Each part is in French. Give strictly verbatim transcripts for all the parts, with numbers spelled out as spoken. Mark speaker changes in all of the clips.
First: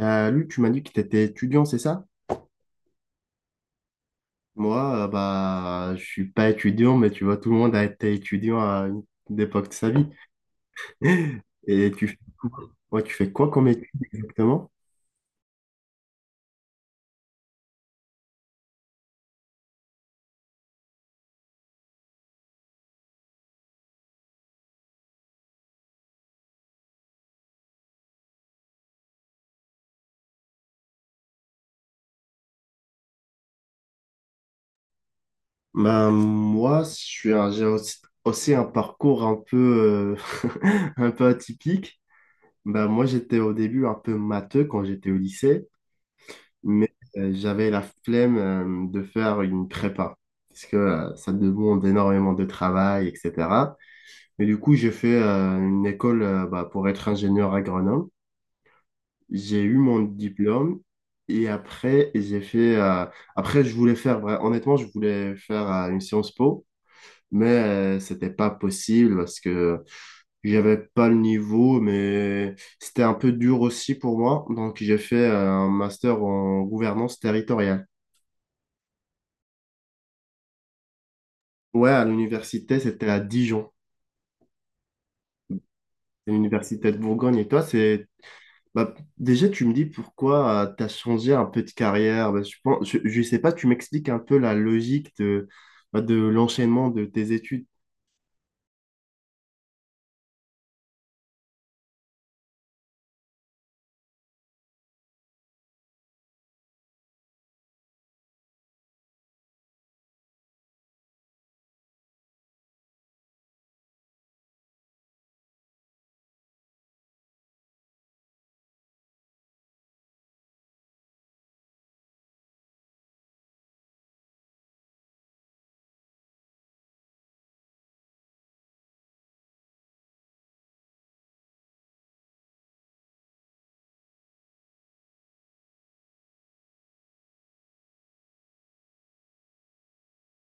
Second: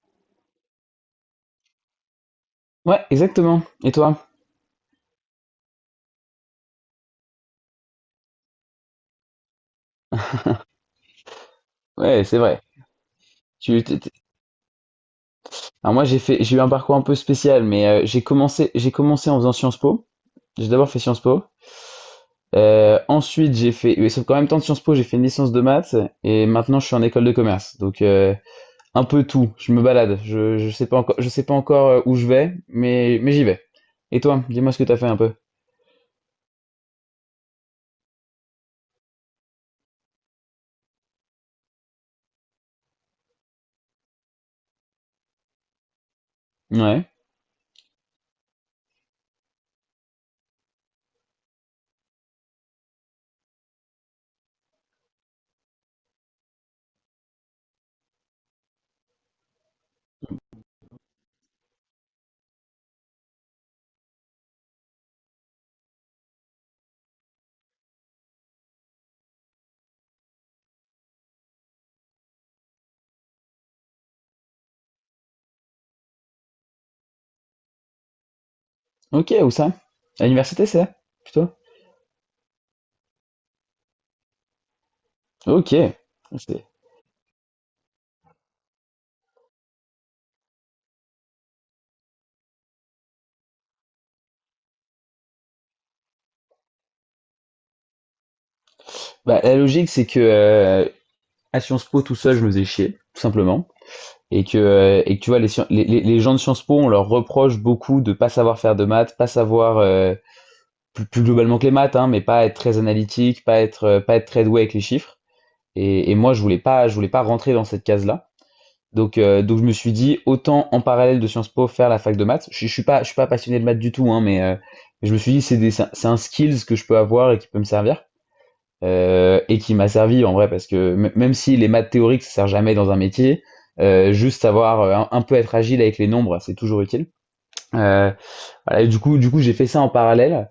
Speaker 1: Euh, Luc, tu m'as dit que tu étais étudiant, c'est ça?
Speaker 2: Ouais, exactement. Et toi?
Speaker 1: Moi, euh, bah, je suis pas étudiant, mais tu vois, tout le monde a été étudiant à une une époque de sa vie. Et tu fais
Speaker 2: Ouais, c'est
Speaker 1: quoi?
Speaker 2: vrai.
Speaker 1: Ouais, tu fais quoi comme
Speaker 2: Tu,
Speaker 1: étude
Speaker 2: t'es- t'es-
Speaker 1: exactement?
Speaker 2: Alors moi, j'ai fait, j'ai eu un parcours un peu spécial, mais euh, j'ai commencé, j'ai commencé en faisant Sciences Po. J'ai d'abord fait Sciences Po. Euh, ensuite, j'ai fait, et sauf qu'en même temps de Sciences Po, j'ai fait une licence de maths et maintenant je suis en école de commerce. Donc euh, un peu tout. Je me balade. Je, je sais pas encore, je sais pas encore euh, où je vais, mais mais j'y vais. Et toi, dis-moi ce que t'as fait un peu.
Speaker 1: Bah, moi, je suis un- j'ai aussi, aussi un parcours un peu, euh, un peu atypique. Bah, moi, j'étais au début un peu matheux quand j'étais au lycée, mais
Speaker 2: Ouais.
Speaker 1: euh, j'avais la flemme euh, de faire une prépa, parce que euh, ça demande énormément de travail, et cetera. Mais du coup, j'ai fait euh, une école euh, bah, pour être ingénieur agronome. J'ai eu mon diplôme et après, j'ai fait. euh, après, je voulais faire. vra- honnêtement, je voulais faire euh, une Sciences Po, mais euh, c'était pas possible parce que j'avais pas le niveau, mais c'était un peu dur aussi pour moi. Donc, j'ai fait euh, un master en gouvernance territoriale.
Speaker 2: Ok, où ça? À l'université, c'est là? Plutôt?
Speaker 1: Ouais, à l'université, c'était à Dijon,
Speaker 2: Ok.
Speaker 1: c'est
Speaker 2: C'est-
Speaker 1: l'université de Bourgogne. Et toi, c'est bah, déjà, tu me dis pourquoi tu as changé un peu de carrière. Bah, je pense, je, je sais pas, tu m'expliques un peu la logique de, bah, de l'enchaînement de tes études.
Speaker 2: Bah, la logique, c'est que euh, à Sciences Po tout seul, je me faisais chier, tout simplement. Et que, euh, et que tu vois, les, scien- les, les- les gens de Sciences Po, on leur reproche beaucoup de pas savoir faire de maths, pas savoir, euh, plus, plus globalement que les maths, hein, mais pas être très analytique, pas être, euh, pas être très doué avec les chiffres. Et, et moi, je voulais pas, je voulais pas rentrer dans cette case-là. Donc, euh, donc je me suis dit, autant en parallèle de Sciences Po faire la fac de maths. Je, suis- je suis pas, je suis pas passionné de maths du tout, hein, mais euh, je me suis dit, c'est des- c'est un c'est un skills que je peux avoir et qui peut me servir euh, et qui m'a servi en vrai parce que m- même si les maths théoriques ça sert jamais dans un métier, euh, juste savoir euh, un, un peu être agile avec les nombres c'est toujours utile. Euh, voilà, et du coup, du coup j'ai fait ça en parallèle.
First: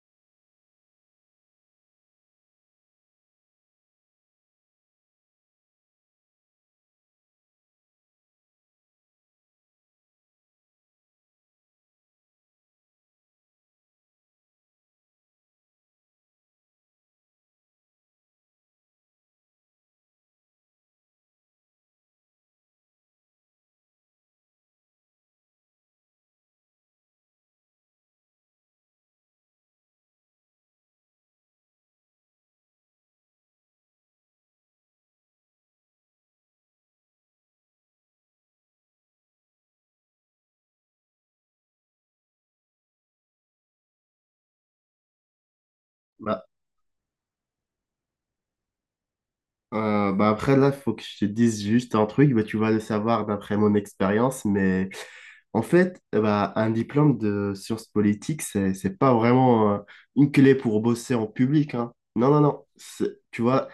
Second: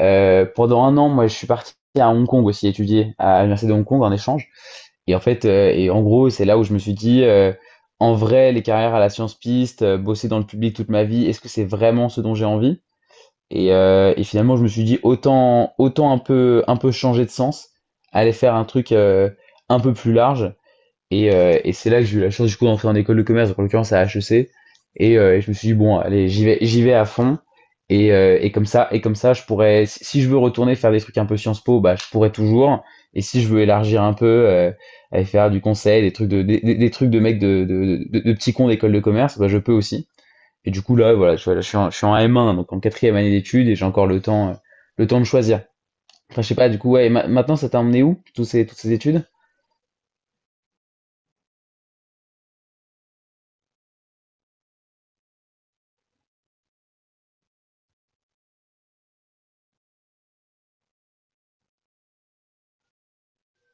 Speaker 2: Euh, pendant un an, moi je suis parti à Hong Kong aussi étudier à l'université de Hong Kong en échange. Et en fait, euh, et en gros c'est là où je me suis dit, euh, en vrai les carrières à la science piste, euh, bosser dans le public toute ma vie, est-ce que c'est vraiment ce dont j'ai envie? Et, euh, et finalement, je me suis dit autant, autant un peu, un peu changer de sens, aller faire un truc euh, un peu plus large. Et, euh, et c'est là que j'ai eu la chance du coup d'entrer en école de commerce, donc en l'occurrence à H E C. Et, euh, et je me suis dit bon, allez, j'y vais, j'y vais à fond. Et, euh, et comme ça, et comme ça, je pourrais, si si je veux retourner faire des trucs un peu Sciences Po, bah je pourrais toujours. Et si je veux élargir un peu, euh, aller faire du conseil, des trucs de, des, des- des trucs de mecs de, de, de, de petits cons d'école de commerce, bah je peux aussi. Et du coup, là, voilà, je, voilà, je suis, en, je suis en M un, donc en quatrième année d'études, et j'ai encore le temps, euh, le temps de choisir. Enfin,
Speaker 1: Bah,
Speaker 2: je sais pas, du coup, ouais, et ma- maintenant, ça t'a emmené où, tous ces, toutes ces études?
Speaker 1: Euh, bah après, là, il faut que je te dise juste un truc. Bah, tu vas le savoir d'après mon expérience, mais en fait, euh, bah, un diplôme de sciences politiques, c'est, c'est pas vraiment euh, une clé pour bosser en public, hein. Non, non, non. C'est tu vois,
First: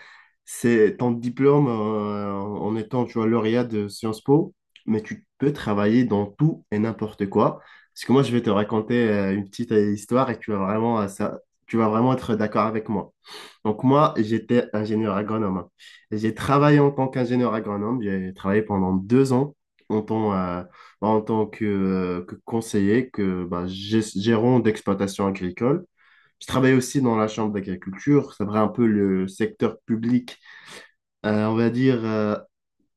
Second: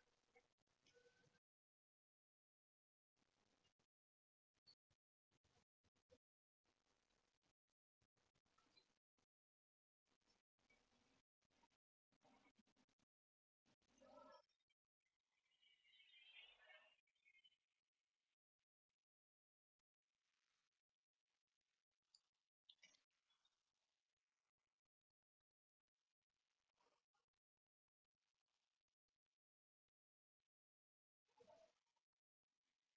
Speaker 1: c'est ton diplôme euh, en étant, tu vois, lauréat de Sciences Po, mais tu peux travailler dans tout et n'importe quoi. Parce que moi, je vais te raconter euh, une petite euh, histoire et tu vas vraiment, euh, ça, tu vas vraiment être d'accord avec moi. Donc moi, j'étais ingénieur agronome. J'ai travaillé en tant qu'ingénieur agronome. J'ai travaillé pendant deux ans en tant, euh, en tant que, euh, que conseiller, que bah, gest- gérant d'exploitation agricole. Je travaillais aussi dans la chambre d'agriculture. C'est vrai un peu le secteur public, euh, on va dire, euh,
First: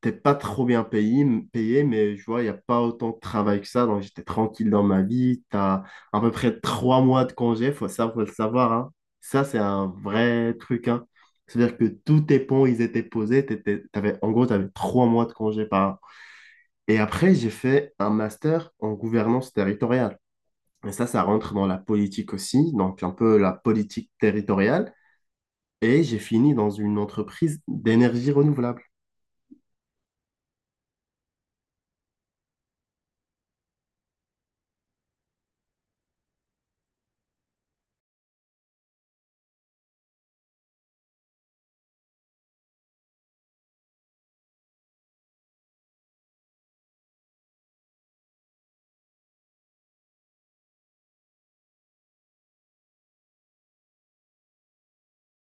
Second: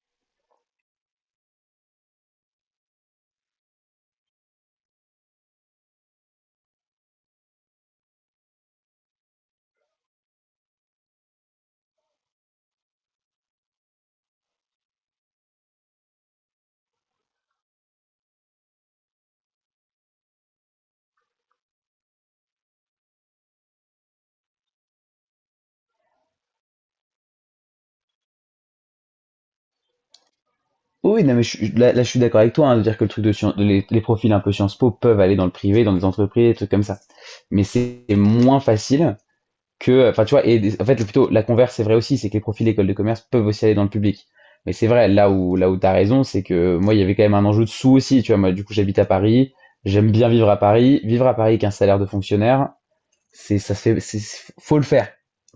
Speaker 1: t'es pas trop bien payé, m- payé mais je vois, il n'y a pas autant de travail que ça. Donc, j'étais tranquille dans ma vie. Tu as à peu près trois mois de congé, faut ça, faut le savoir, hein. Ça, c'est un vrai truc, hein. C'est-à-dire que tous tes ponts, ils étaient posés. t'étais- T'avais, en gros, tu avais trois mois de congé par an. Et après, j'ai fait un master en gouvernance territoriale. Et ça, ça rentre dans la politique aussi, donc un peu la politique territoriale. Et j'ai fini dans une entreprise d'énergie renouvelable.
Speaker 2: Oh oui, non, mais je, suis- là, là, je suis d'accord avec toi, hein, de dire que le truc de scien- de les, les profils un peu Sciences Po peuvent aller dans le privé, dans des entreprises, des trucs comme ça. Mais c'est moins facile que, enfin, tu vois, et des- en fait, plutôt, la converse, c'est vrai aussi, c'est que les profils école de commerce peuvent aussi aller dans le public. Mais c'est vrai, là où, là où t'as raison, c'est que moi, il y avait quand même un enjeu de sous aussi, tu vois, moi, du coup, j'habite à Paris, j'aime bien vivre à Paris, vivre à Paris avec un salaire de fonctionnaire. C'est, ça se fait, c'est, faut le faire.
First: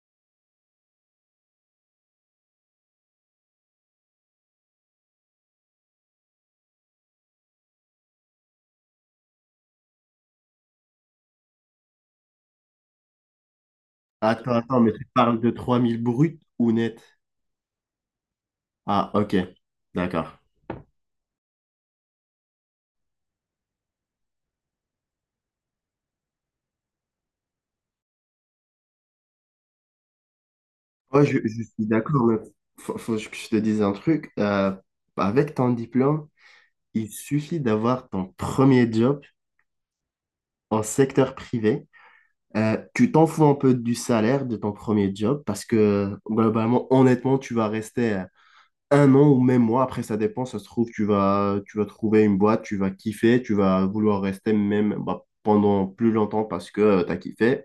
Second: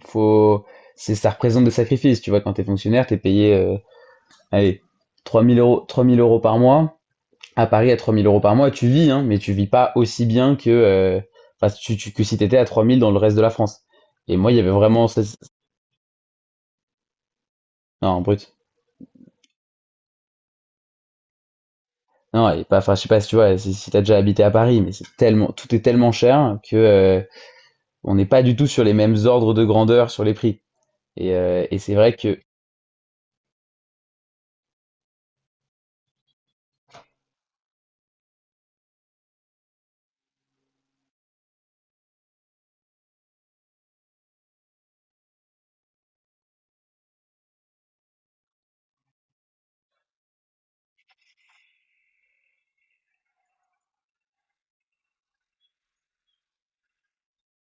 Speaker 2: Faut, c'est, Ça représente des sacrifices. Tu vois, quand t'es fonctionnaire, t'es payé, euh, allez, trois mille euros, trois mille euros par mois. À Paris, à trois mille euros par mois, tu vis, hein, mais tu vis pas aussi bien que, euh, enfin, tu, tu- que si t'étais à trois mille dans le reste de la France. Et moi,
Speaker 1: Attends,
Speaker 2: il y avait
Speaker 1: attends, mais tu
Speaker 2: vraiment, ce-
Speaker 1: parles de trois mille bruts ou net?
Speaker 2: non, brut.
Speaker 1: Ah, ok, d'accord.
Speaker 2: Non, et pas, enfin, je sais pas si tu vois, si, si t'as déjà habité à Paris, mais c'est tellement, tout est tellement cher que, euh, on n'est pas du tout sur les mêmes ordres de grandeur sur les prix.
Speaker 1: Ouais,
Speaker 2: Et,
Speaker 1: je, je
Speaker 2: euh, et
Speaker 1: suis
Speaker 2: c'est vrai
Speaker 1: d'accord, mais
Speaker 2: que.
Speaker 1: faut, faut que je te dise un truc. Euh, avec ton diplôme, il suffit d'avoir ton premier job en secteur privé. Euh, tu t'en fous un peu du salaire de ton premier job parce que globalement, honnêtement, tu vas rester euh, un an ou même mois. Après, ça dépend, ça se trouve, tu vas, tu vas trouver une boîte, tu vas kiffer, tu vas vouloir rester même bah, pendant plus longtemps parce que tu as kiffé.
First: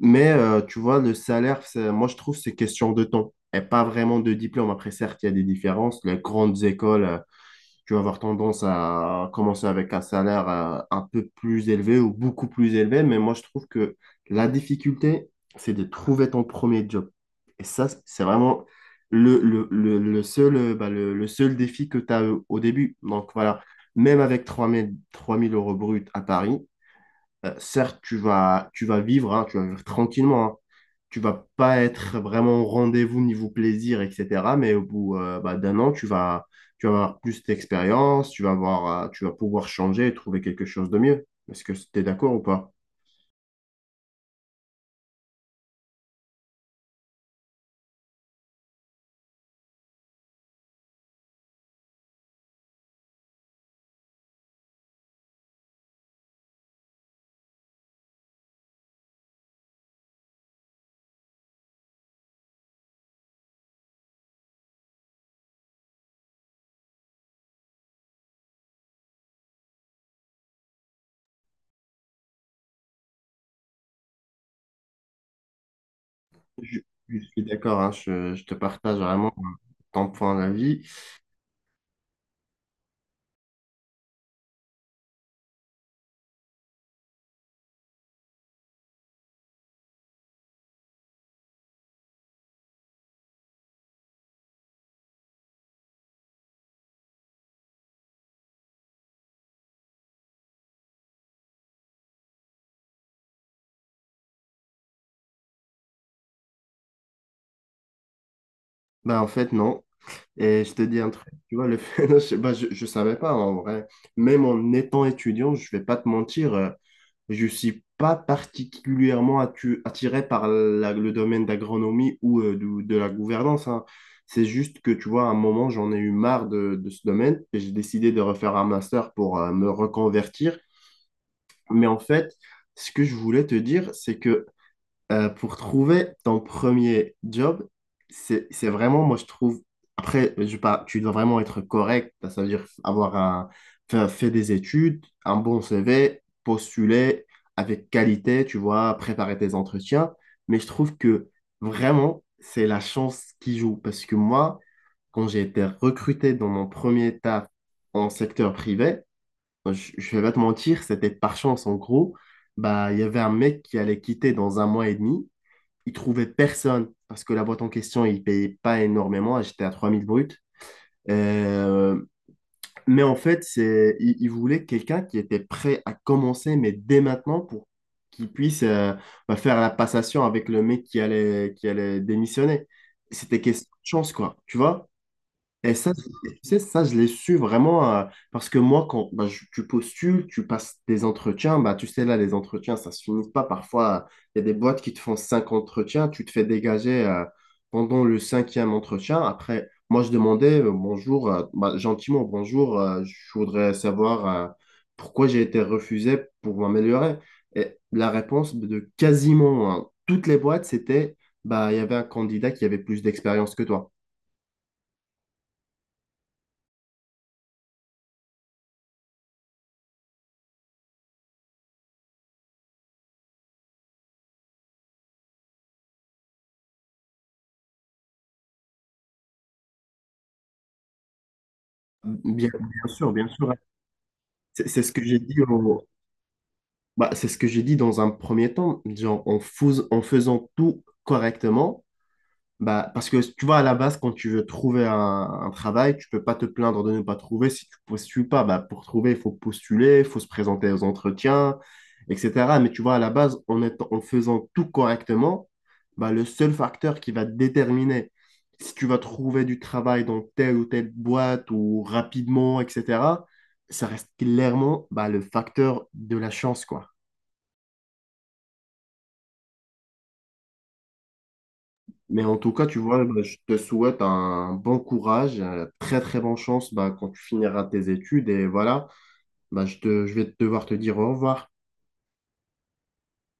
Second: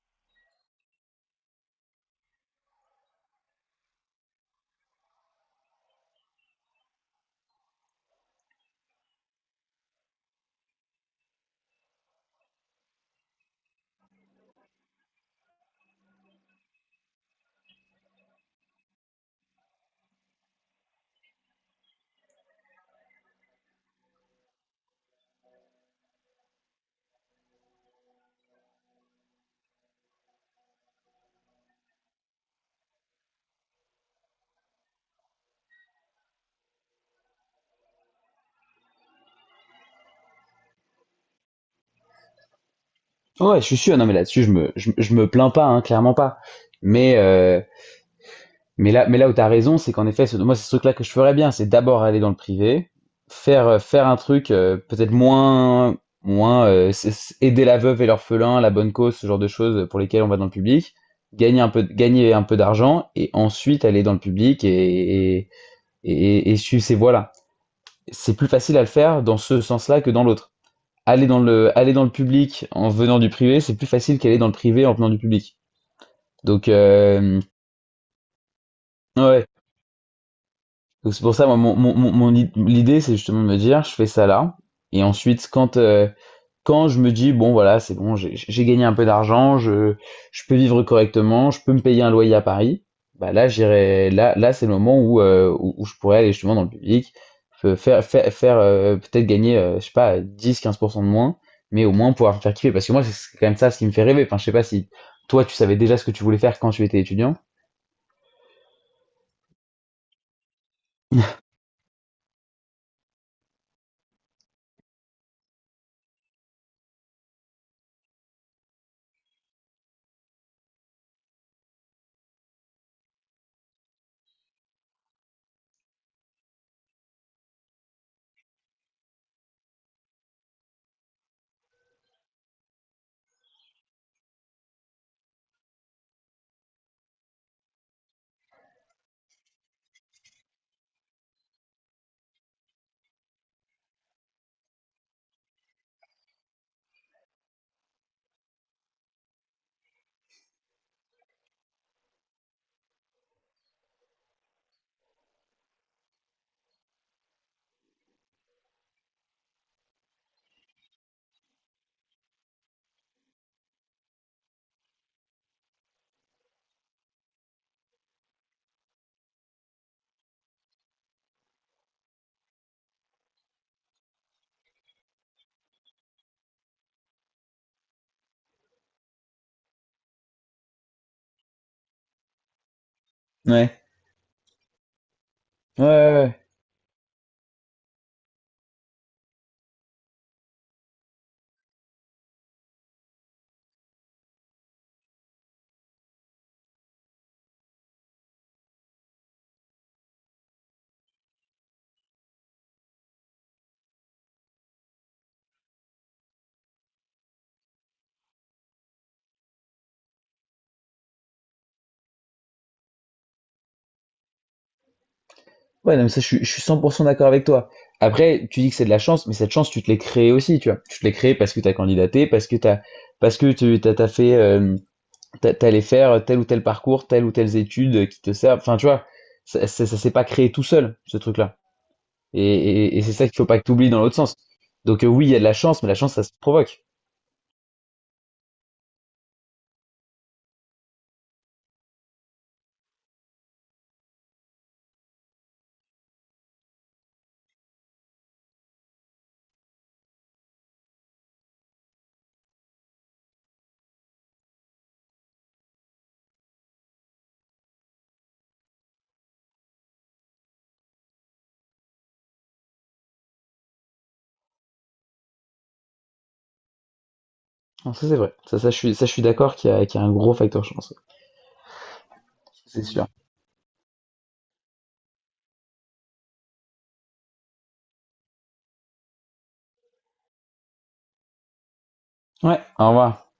Speaker 1: Mais euh, tu vois, le salaire, c'est moi je trouve c'est question de temps et pas vraiment de diplôme. Après, certes, il y a des différences. Les grandes écoles, euh, tu vas avoir tendance à commencer avec un salaire euh, un peu plus élevé ou beaucoup plus élevé. Mais moi je trouve que la difficulté, c'est de trouver ton premier job. Et ça, c'est vraiment le, le, le, le seul, euh, bah, le, le seul défi que tu as euh, au début. Donc voilà, même avec trois mille trois mille euros bruts à Paris, euh, certes, tu vas, tu vas vivre, hein, tu vas vivre tranquillement, hein. Tu vas pas être vraiment au rendez-vous niveau plaisir, et cetera. Mais au bout euh, bah, d'un an, tu vas, tu vas avoir plus d'expérience, tu vas avoir, euh, tu vas pouvoir changer et trouver quelque chose de mieux. Est-ce que tu es d'accord ou pas?
Speaker 2: Ouais, je suis sûr. Non, mais là-dessus, je me, je, je me plains pas, hein, clairement pas. Mais, euh, mais là, mais là où t'as raison, c'est qu'en effet, ce- moi, c'est ce truc-là que je ferais bien, c'est d'abord aller dans le privé, faire, euh, faire un truc euh, peut-être moins, moins euh, c'est- c'est aider la veuve et l'orphelin, la bonne cause, ce genre de choses pour lesquelles on va dans le public, gagner un peu, de- gagner un peu d'argent et ensuite aller dans le public et, et, et, et suivre ces voies-là. C'est plus facile à le faire dans ce sens-là que dans l'autre. Aller dans le, aller dans le public en venant du privé, c'est plus facile qu'aller dans le privé en venant du public. Donc,
Speaker 1: Je, je
Speaker 2: euh,
Speaker 1: suis d'accord, hein, je, je te partage vraiment
Speaker 2: ouais,
Speaker 1: ton point d'avis.
Speaker 2: donc c'est pour ça, moi, mon, mon, mon- mon i- l'idée, c'est justement de me dire, je fais ça là. Et ensuite, quand, euh, quand je me dis, bon, voilà, c'est bon, j'ai j'ai gagné un peu d'argent, je, je peux vivre correctement, je peux me payer un loyer à Paris, bah là, j'irai, là, là, c'est le moment où, euh, où, où je pourrais aller justement dans le public, fe- faire, faire, faire euh, peut-être gagner, euh, je sais pas, dix-quinze pour cent de moins, mais au moins pouvoir me faire kiffer. Parce que moi, c'est c'est quand même ça ce qui me fait rêver. Enfin, je sais pas si toi, tu savais déjà ce que tu voulais faire quand tu étais étudiant.
Speaker 1: Bah, en fait, non. Et je te dis un truc, tu vois, le fait, je, sais pas, je, je savais pas en vrai. Même en étant étudiant, je vais pas te mentir. euh, Je suis pas particulièrement attu- attiré par la- le domaine d'agronomie ou euh, du- de, la gouvernance, hein. C'est juste que, tu vois, à un moment, j'en ai eu marre de, de ce domaine et j'ai décidé de refaire un master pour euh, me reconvertir. Mais en fait, ce que je voulais te dire, c'est que euh, pour trouver ton premier job, c'est, c'est vraiment, moi je trouve, après, je pas, tu dois vraiment être correct, ça veut dire avoir un, faire- fait des études, un bon C V, postuler avec qualité, tu vois, préparer tes entretiens, mais je trouve que vraiment, c'est la chance qui joue, parce que moi, quand j'ai été recruté dans mon premier taf en secteur privé, je, je vais pas te mentir, c'était par chance en gros. Bah, il y avait un mec qui allait quitter dans un mois et demi ils trouvaient personne parce que la boîte en question, ils ne payaient pas énormément. J'étais à trois mille bruts. Euh, mais en fait, c'est, ils, ils voulaient quelqu'un qui était prêt à commencer, mais dès maintenant, pour qu'il puisse euh, bah, faire la passation avec le mec qui allait, qui allait démissionner. C'était question
Speaker 2: Ouais.
Speaker 1: de chance, quoi. Tu vois? Et
Speaker 2: Ouais, ouais,
Speaker 1: ça, c'est tu
Speaker 2: ouais.
Speaker 1: sais, ça, je l'ai su vraiment euh, parce que moi, quand bah, je- tu postules, tu passes des entretiens, bah, tu sais, là, les entretiens, ça se finit pas. Parfois, il y a des boîtes qui te font cinq entretiens, tu te fais dégager euh, pendant le cinquième entretien. Après, moi, je demandais euh, bonjour, euh, bah, gentiment, bonjour, euh, je voudrais savoir euh, pourquoi j'ai été refusé pour m'améliorer. Et la réponse de quasiment hein, toutes les boîtes, c'était bah, il y avait un candidat qui avait plus d'expérience que toi.
Speaker 2: Ouais, non, mais ça, je suis, je suis cent pour cent d'accord avec toi. Après, tu dis que c'est de la chance, mais cette chance, tu te l'es créée aussi, tu vois. Tu te l'es créée parce que tu as candidaté, parce que t'as, parce que tu t'as, t'as fait, euh, t'as- t'allais faire tel ou tel parcours, telles ou telles études qui te servent. Enfin, tu vois, ça, ça, ça s'est pas créé tout seul, ce truc-là. Et,
Speaker 1: Bien, bien
Speaker 2: et, et
Speaker 1: sûr,
Speaker 2: c'est ça
Speaker 1: bien
Speaker 2: qu'il faut
Speaker 1: sûr.
Speaker 2: pas que tu oublies dans l'autre sens.
Speaker 1: C'est c'est ce que
Speaker 2: Donc, euh,
Speaker 1: j'ai
Speaker 2: oui, il y a
Speaker 1: dit
Speaker 2: de la chance,
Speaker 1: au-
Speaker 2: mais la chance, ça se provoque.
Speaker 1: bah, c'est ce que j'ai dit dans un premier temps. Genre, en, fous- en faisant tout correctement, bah, parce que tu vois, à la base, quand tu veux trouver un, un travail, tu peux pas te plaindre de ne pas trouver si tu postules pas. Bah, pour trouver, il faut postuler, il faut se présenter aux entretiens, et cetera. Mais tu vois, à la base, en étant- en faisant tout correctement, bah, le seul facteur qui va déterminer si tu vas trouver du travail dans telle ou telle boîte ou rapidement, et cetera, ça reste clairement bah, le facteur de la chance, quoi.
Speaker 2: Non, ça, c'est vrai. Ça, ça, je suis, ça, je suis d'accord qu'il y a, qu'il y a un gros facteur chance. Ouais.
Speaker 1: Mais en tout cas, tu
Speaker 2: C'est
Speaker 1: vois,
Speaker 2: sûr.
Speaker 1: bah, je te souhaite un bon courage, euh, très très bonne chance bah, quand tu finiras tes études. Et voilà, bah, je te, je vais devoir te dire au revoir.
Speaker 2: Ouais, au revoir.